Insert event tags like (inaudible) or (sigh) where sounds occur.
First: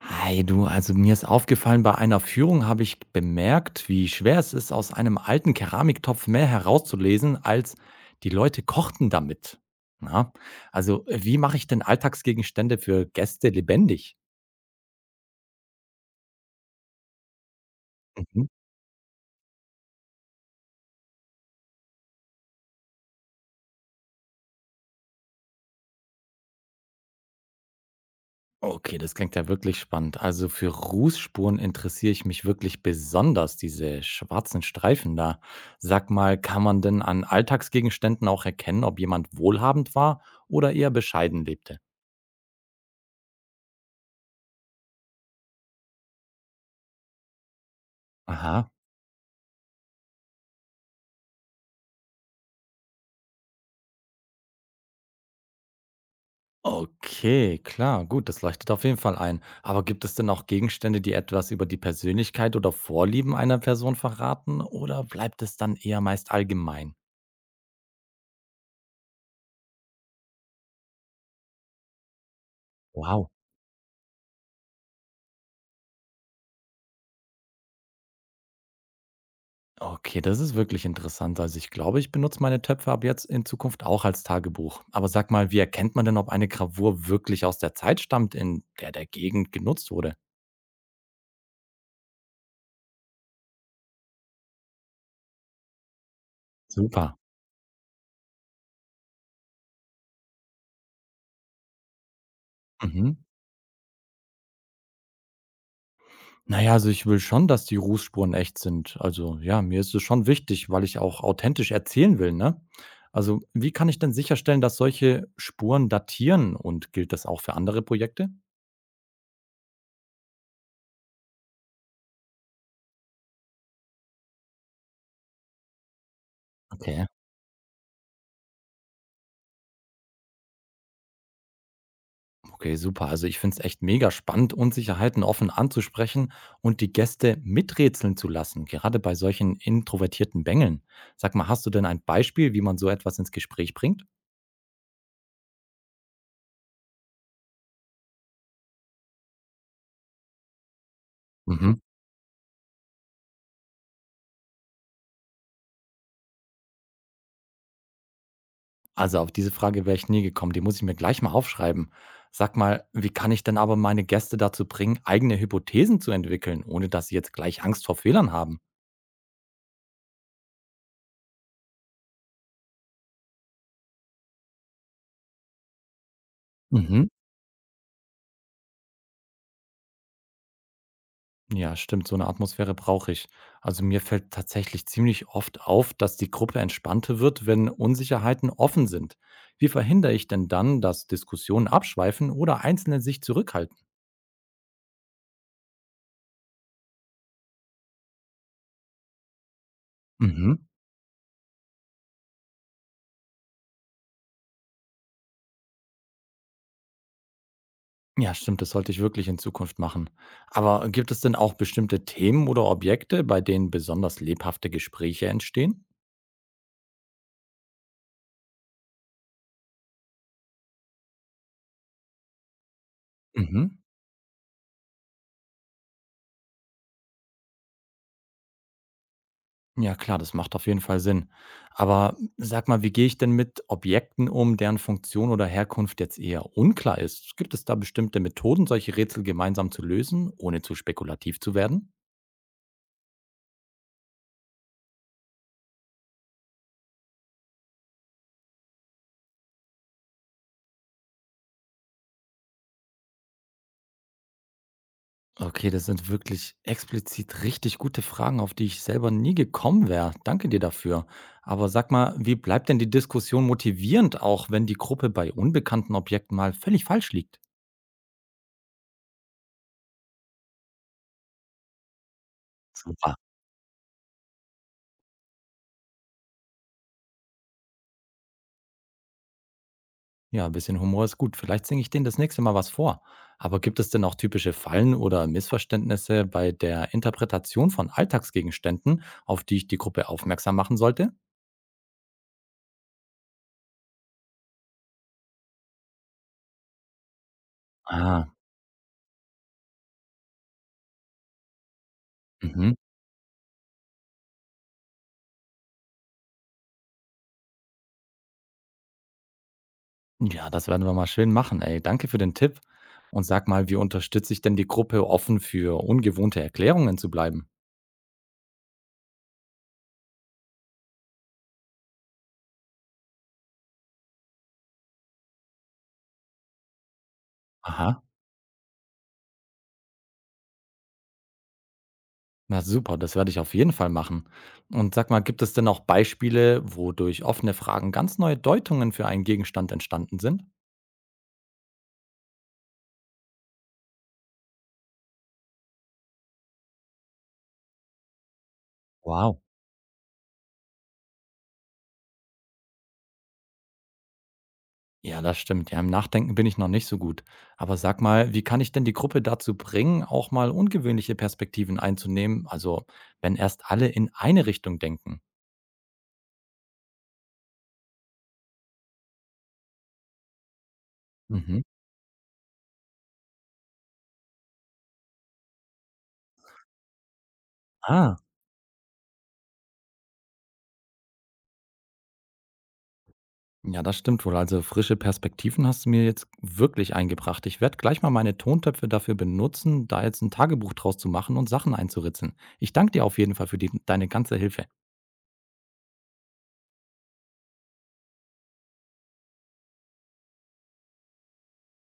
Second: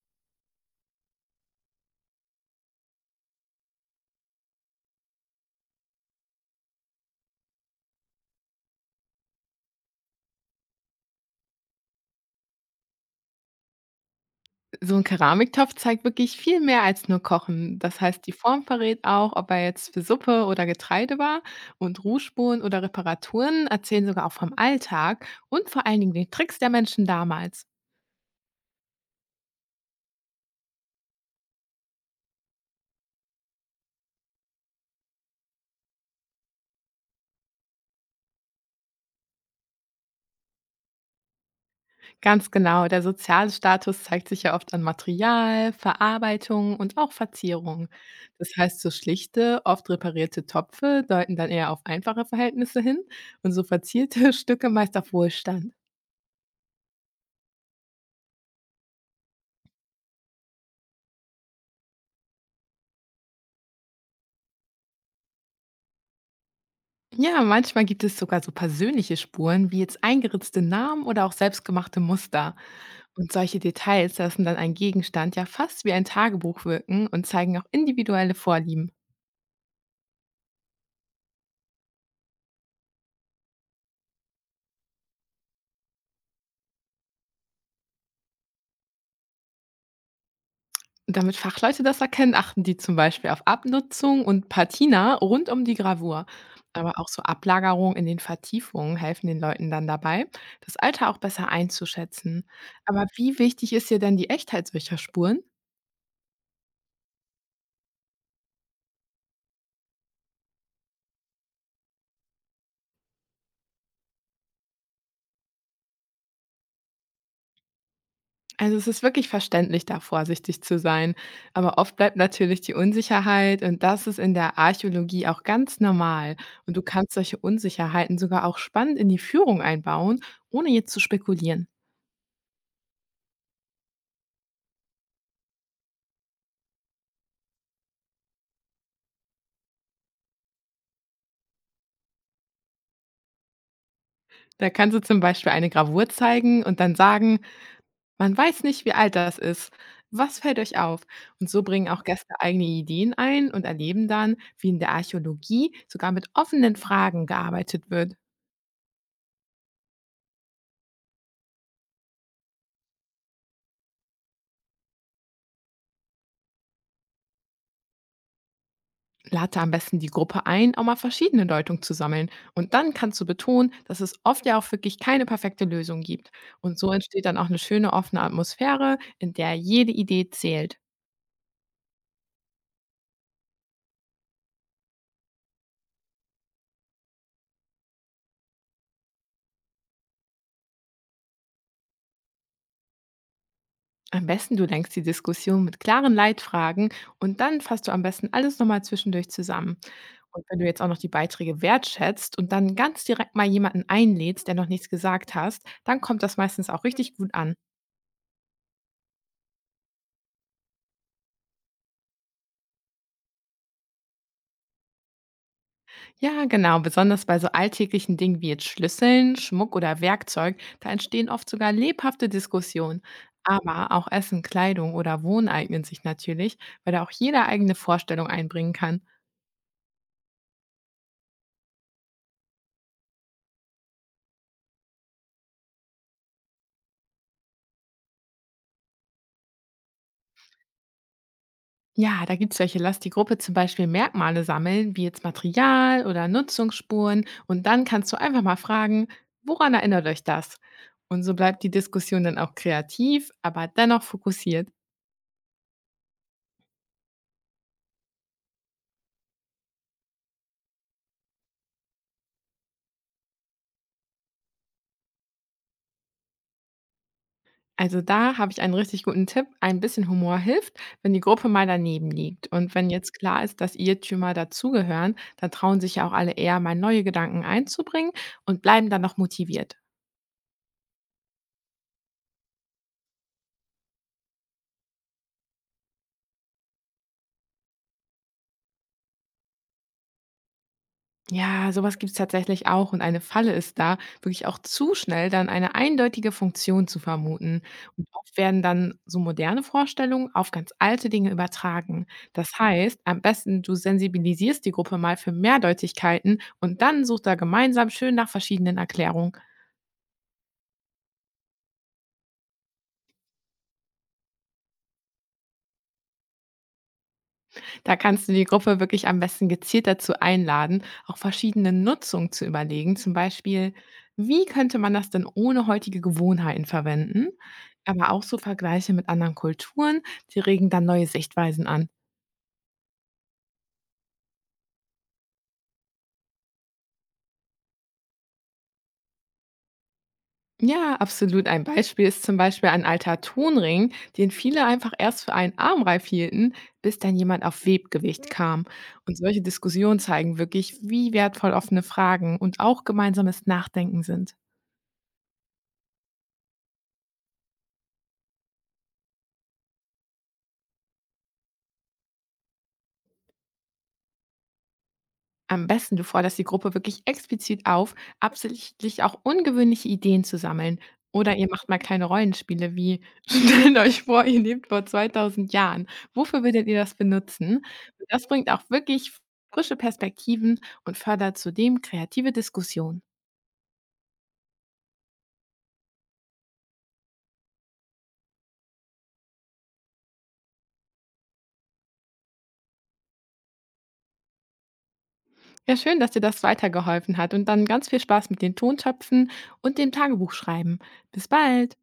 Hi du, also mir ist aufgefallen, bei einer Führung habe ich bemerkt, wie schwer es ist, aus einem alten Keramiktopf mehr herauszulesen, als die Leute kochten damit. Na, wie mache ich denn Alltagsgegenstände für Gäste lebendig? So ein Keramiktopf zeigt wirklich viel mehr als nur Kochen. Das heißt, die Mhm. Form verrät auch, ob er jetzt für Suppe oder Getreide war, und Rußspuren oder Reparaturen erzählen sogar auch vom Alltag und vor allen Dingen den Tricks der Menschen damals. Okay, das klingt ja wirklich spannend. Also für Rußspuren interessiere ich mich wirklich besonders, diese schwarzen Streifen da. Sag mal, kann man denn an Alltagsgegenständen auch erkennen, ob jemand wohlhabend war oder eher bescheiden lebte? Ganz genau, der soziale Status zeigt sich ja oft an Material, Verarbeitung und auch Verzierung. Das Aha. heißt, so schlichte, oft reparierte Topfe deuten dann eher auf einfache Verhältnisse hin und so verzierte (laughs) Stücke meist auf Wohlstand. Okay, klar, gut, das leuchtet auf jeden Fall ein. Aber gibt es denn auch Gegenstände, die etwas über die Persönlichkeit oder Vorlieben einer Person verraten oder bleibt es dann eher meist allgemein? Ja, manchmal gibt es sogar so persönliche Spuren, wie jetzt eingeritzte Namen oder auch selbstgemachte Muster. Wow. Und solche Details lassen dann einen Gegenstand ja fast wie ein Tagebuch wirken und zeigen auch individuelle Vorlieben. Okay, das ist wirklich interessant. Also ich glaube, ich benutze meine Töpfe ab jetzt in Zukunft auch als Tagebuch. Aber sag mal, wie erkennt man denn, ob eine Gravur wirklich aus der Zeit stammt, in der Gegend genutzt wurde? Und damit Fachleute das erkennen, achten die zum Beispiel auf Abnutzung und Patina rund um die Gravur. Aber auch Super. so Ablagerungen in den Vertiefungen helfen den Leuten dann dabei, das Alter auch besser einzuschätzen. Aber Mhm. wie wichtig ist dir denn die Echtheit solcher Spuren? Na ja, also ich will schon, dass die Rußspuren echt sind. Also, ja, mir ist es schon wichtig, weil ich auch authentisch erzählen will, ne? Also, wie kann ich denn sicherstellen, dass solche Spuren datieren und gilt das auch für andere Projekte? Also es ist wirklich verständlich, da vorsichtig zu sein. Aber oft bleibt natürlich die Unsicherheit, und das ist in der Archäologie auch ganz normal. Und du Okay, kannst solche Unsicherheiten sogar auch spannend in die Führung einbauen, ohne jetzt zu spekulieren. okay, super. Also ich finde es echt mega spannend, Unsicherheiten offen anzusprechen und die Gäste miträtseln zu lassen, gerade bei solchen introvertierten Bängeln. Sag mal, hast du denn ein Beispiel, wie man so etwas ins Gespräch bringt? Da kannst du zum Beispiel eine Gravur zeigen und dann sagen, man weiß nicht, wie alt das ist. Was fällt euch auf? Und so Mhm. bringen auch Gäste eigene Ideen ein und erleben dann, wie in der Archäologie sogar mit offenen Fragen gearbeitet wird. Also, auf diese Frage wäre ich nie gekommen. Die muss ich mir gleich mal aufschreiben. Sag mal, wie kann ich denn aber meine Gäste dazu bringen, eigene Hypothesen zu entwickeln, ohne dass sie jetzt gleich Angst vor Fehlern haben? Lade am besten die Gruppe ein, auch mal verschiedene Deutungen zu sammeln. Und dann kannst du betonen, dass es oft ja auch wirklich keine perfekte Lösung gibt. Und so Mhm. entsteht dann auch eine schöne offene Atmosphäre, in der jede Idee zählt. Ja, stimmt, so eine Atmosphäre brauche ich. Also, mir fällt tatsächlich ziemlich oft auf, dass die Gruppe entspannter wird, wenn Unsicherheiten offen sind. Wie verhindere ich denn dann, dass Diskussionen abschweifen oder Einzelne sich zurückhalten? Am besten du lenkst die Diskussion mit klaren Leitfragen, und dann fasst du am besten alles nochmal zwischendurch zusammen. Und wenn du Mhm. jetzt auch noch die Beiträge wertschätzt und dann ganz direkt mal jemanden einlädst, der noch nichts gesagt hast, dann kommt das meistens auch richtig gut an. Ja, stimmt, das sollte ich wirklich in Zukunft machen. Aber gibt es denn auch bestimmte Themen oder Objekte, bei denen besonders lebhafte Gespräche entstehen? Ja, genau. Besonders bei so alltäglichen Dingen wie jetzt Schlüsseln, Schmuck oder Werkzeug, da entstehen oft sogar lebhafte Diskussionen. Mhm. Aber auch Essen, Kleidung oder Wohnen eignen sich natürlich, weil da auch jeder eigene Vorstellung einbringen kann. Ja, klar, das macht auf jeden Fall Sinn. Aber sag mal, wie gehe ich denn mit Objekten um, deren Funktion oder Herkunft jetzt eher unklar ist? Gibt es da bestimmte Methoden, solche Rätsel gemeinsam zu lösen, ohne zu spekulativ zu werden? Ja, da gibt es welche. Lass die Gruppe zum Beispiel Merkmale sammeln, wie jetzt Material oder Nutzungsspuren. Und dann kannst du einfach mal fragen, woran erinnert euch das? Und so bleibt die Diskussion dann auch kreativ, aber dennoch fokussiert. Okay, das sind wirklich explizit richtig gute Fragen, auf die ich selber nie gekommen wäre. Danke dir dafür. Aber sag mal, wie bleibt denn die Diskussion motivierend, auch wenn die Gruppe bei unbekannten Objekten mal völlig falsch liegt? Also da habe ich einen richtig guten Tipp. Ein bisschen Humor hilft, wenn die Gruppe mal daneben liegt. Und wenn jetzt Super. klar ist, dass Irrtümer dazugehören, dann trauen sich ja auch alle eher, mal neue Gedanken einzubringen, und bleiben dann noch motiviert. Ja, ein bisschen Humor ist gut. Vielleicht singe ich denen das nächste Mal was vor. Aber gibt es denn auch typische Fallen oder Missverständnisse bei der Interpretation von Alltagsgegenständen, auf die ich die Gruppe aufmerksam machen sollte? Ja, sowas was gibt's tatsächlich auch, und eine Falle ist da, wirklich auch zu schnell dann eine eindeutige Funktion zu vermuten. Und Ah, oft werden dann so moderne Vorstellungen auf ganz alte Dinge übertragen. Das mhm. heißt, am besten du sensibilisierst die Gruppe mal für Mehrdeutigkeiten, und dann sucht da gemeinsam schön nach verschiedenen Erklärungen. Ja, das werden wir mal schön machen, ey. Danke für den Tipp. Und sag mal, wie unterstütze ich denn die Gruppe, offen für ungewohnte Erklärungen zu bleiben? Da kannst du die Gruppe wirklich am besten gezielt dazu einladen, auch verschiedene Nutzungen zu überlegen. Zum Beispiel, wie könnte man das denn ohne heutige Gewohnheiten verwenden? Aha. Aber auch so Vergleiche mit anderen Kulturen, die regen dann neue Sichtweisen an. Na super, das werde ich auf jeden Fall machen. Und sag mal, gibt es denn auch Beispiele, wo durch offene Fragen ganz neue Deutungen für einen Gegenstand entstanden sind? Ja, absolut. Ein Beispiel ist zum Beispiel ein alter Tonring, den viele einfach erst für einen Armreif hielten, bis dann jemand auf Webgewicht kam. Und Wow. solche Diskussionen zeigen wirklich, wie wertvoll offene Fragen und auch gemeinsames Nachdenken sind. Ja, das stimmt. Ja, im Nachdenken bin ich noch nicht so gut. Aber sag mal, wie kann ich denn die Gruppe dazu bringen, auch mal ungewöhnliche Perspektiven einzunehmen? Also, wenn erst alle in eine Richtung denken. Am besten, du forderst die Gruppe wirklich explizit auf, absichtlich auch ungewöhnliche Ideen zu sammeln. Oder ihr Mhm. macht mal kleine Rollenspiele wie (laughs) stellt euch vor, ihr lebt vor 2000 Jahren. Wofür würdet ihr das benutzen? Und Ah, das bringt auch wirklich frische Perspektiven und fördert zudem kreative Diskussion. ja, das stimmt wohl. Also frische Perspektiven hast du mir jetzt wirklich eingebracht. Ich werde gleich mal meine Tontöpfe dafür benutzen, da jetzt ein Tagebuch draus zu machen und Sachen einzuritzeln. Ich danke dir auf jeden Fall für deine ganze Hilfe. Ja, schön, dass dir das weitergeholfen hat, und dann ganz viel Spaß mit den Tontöpfen und dem Tagebuch schreiben. Bis bald.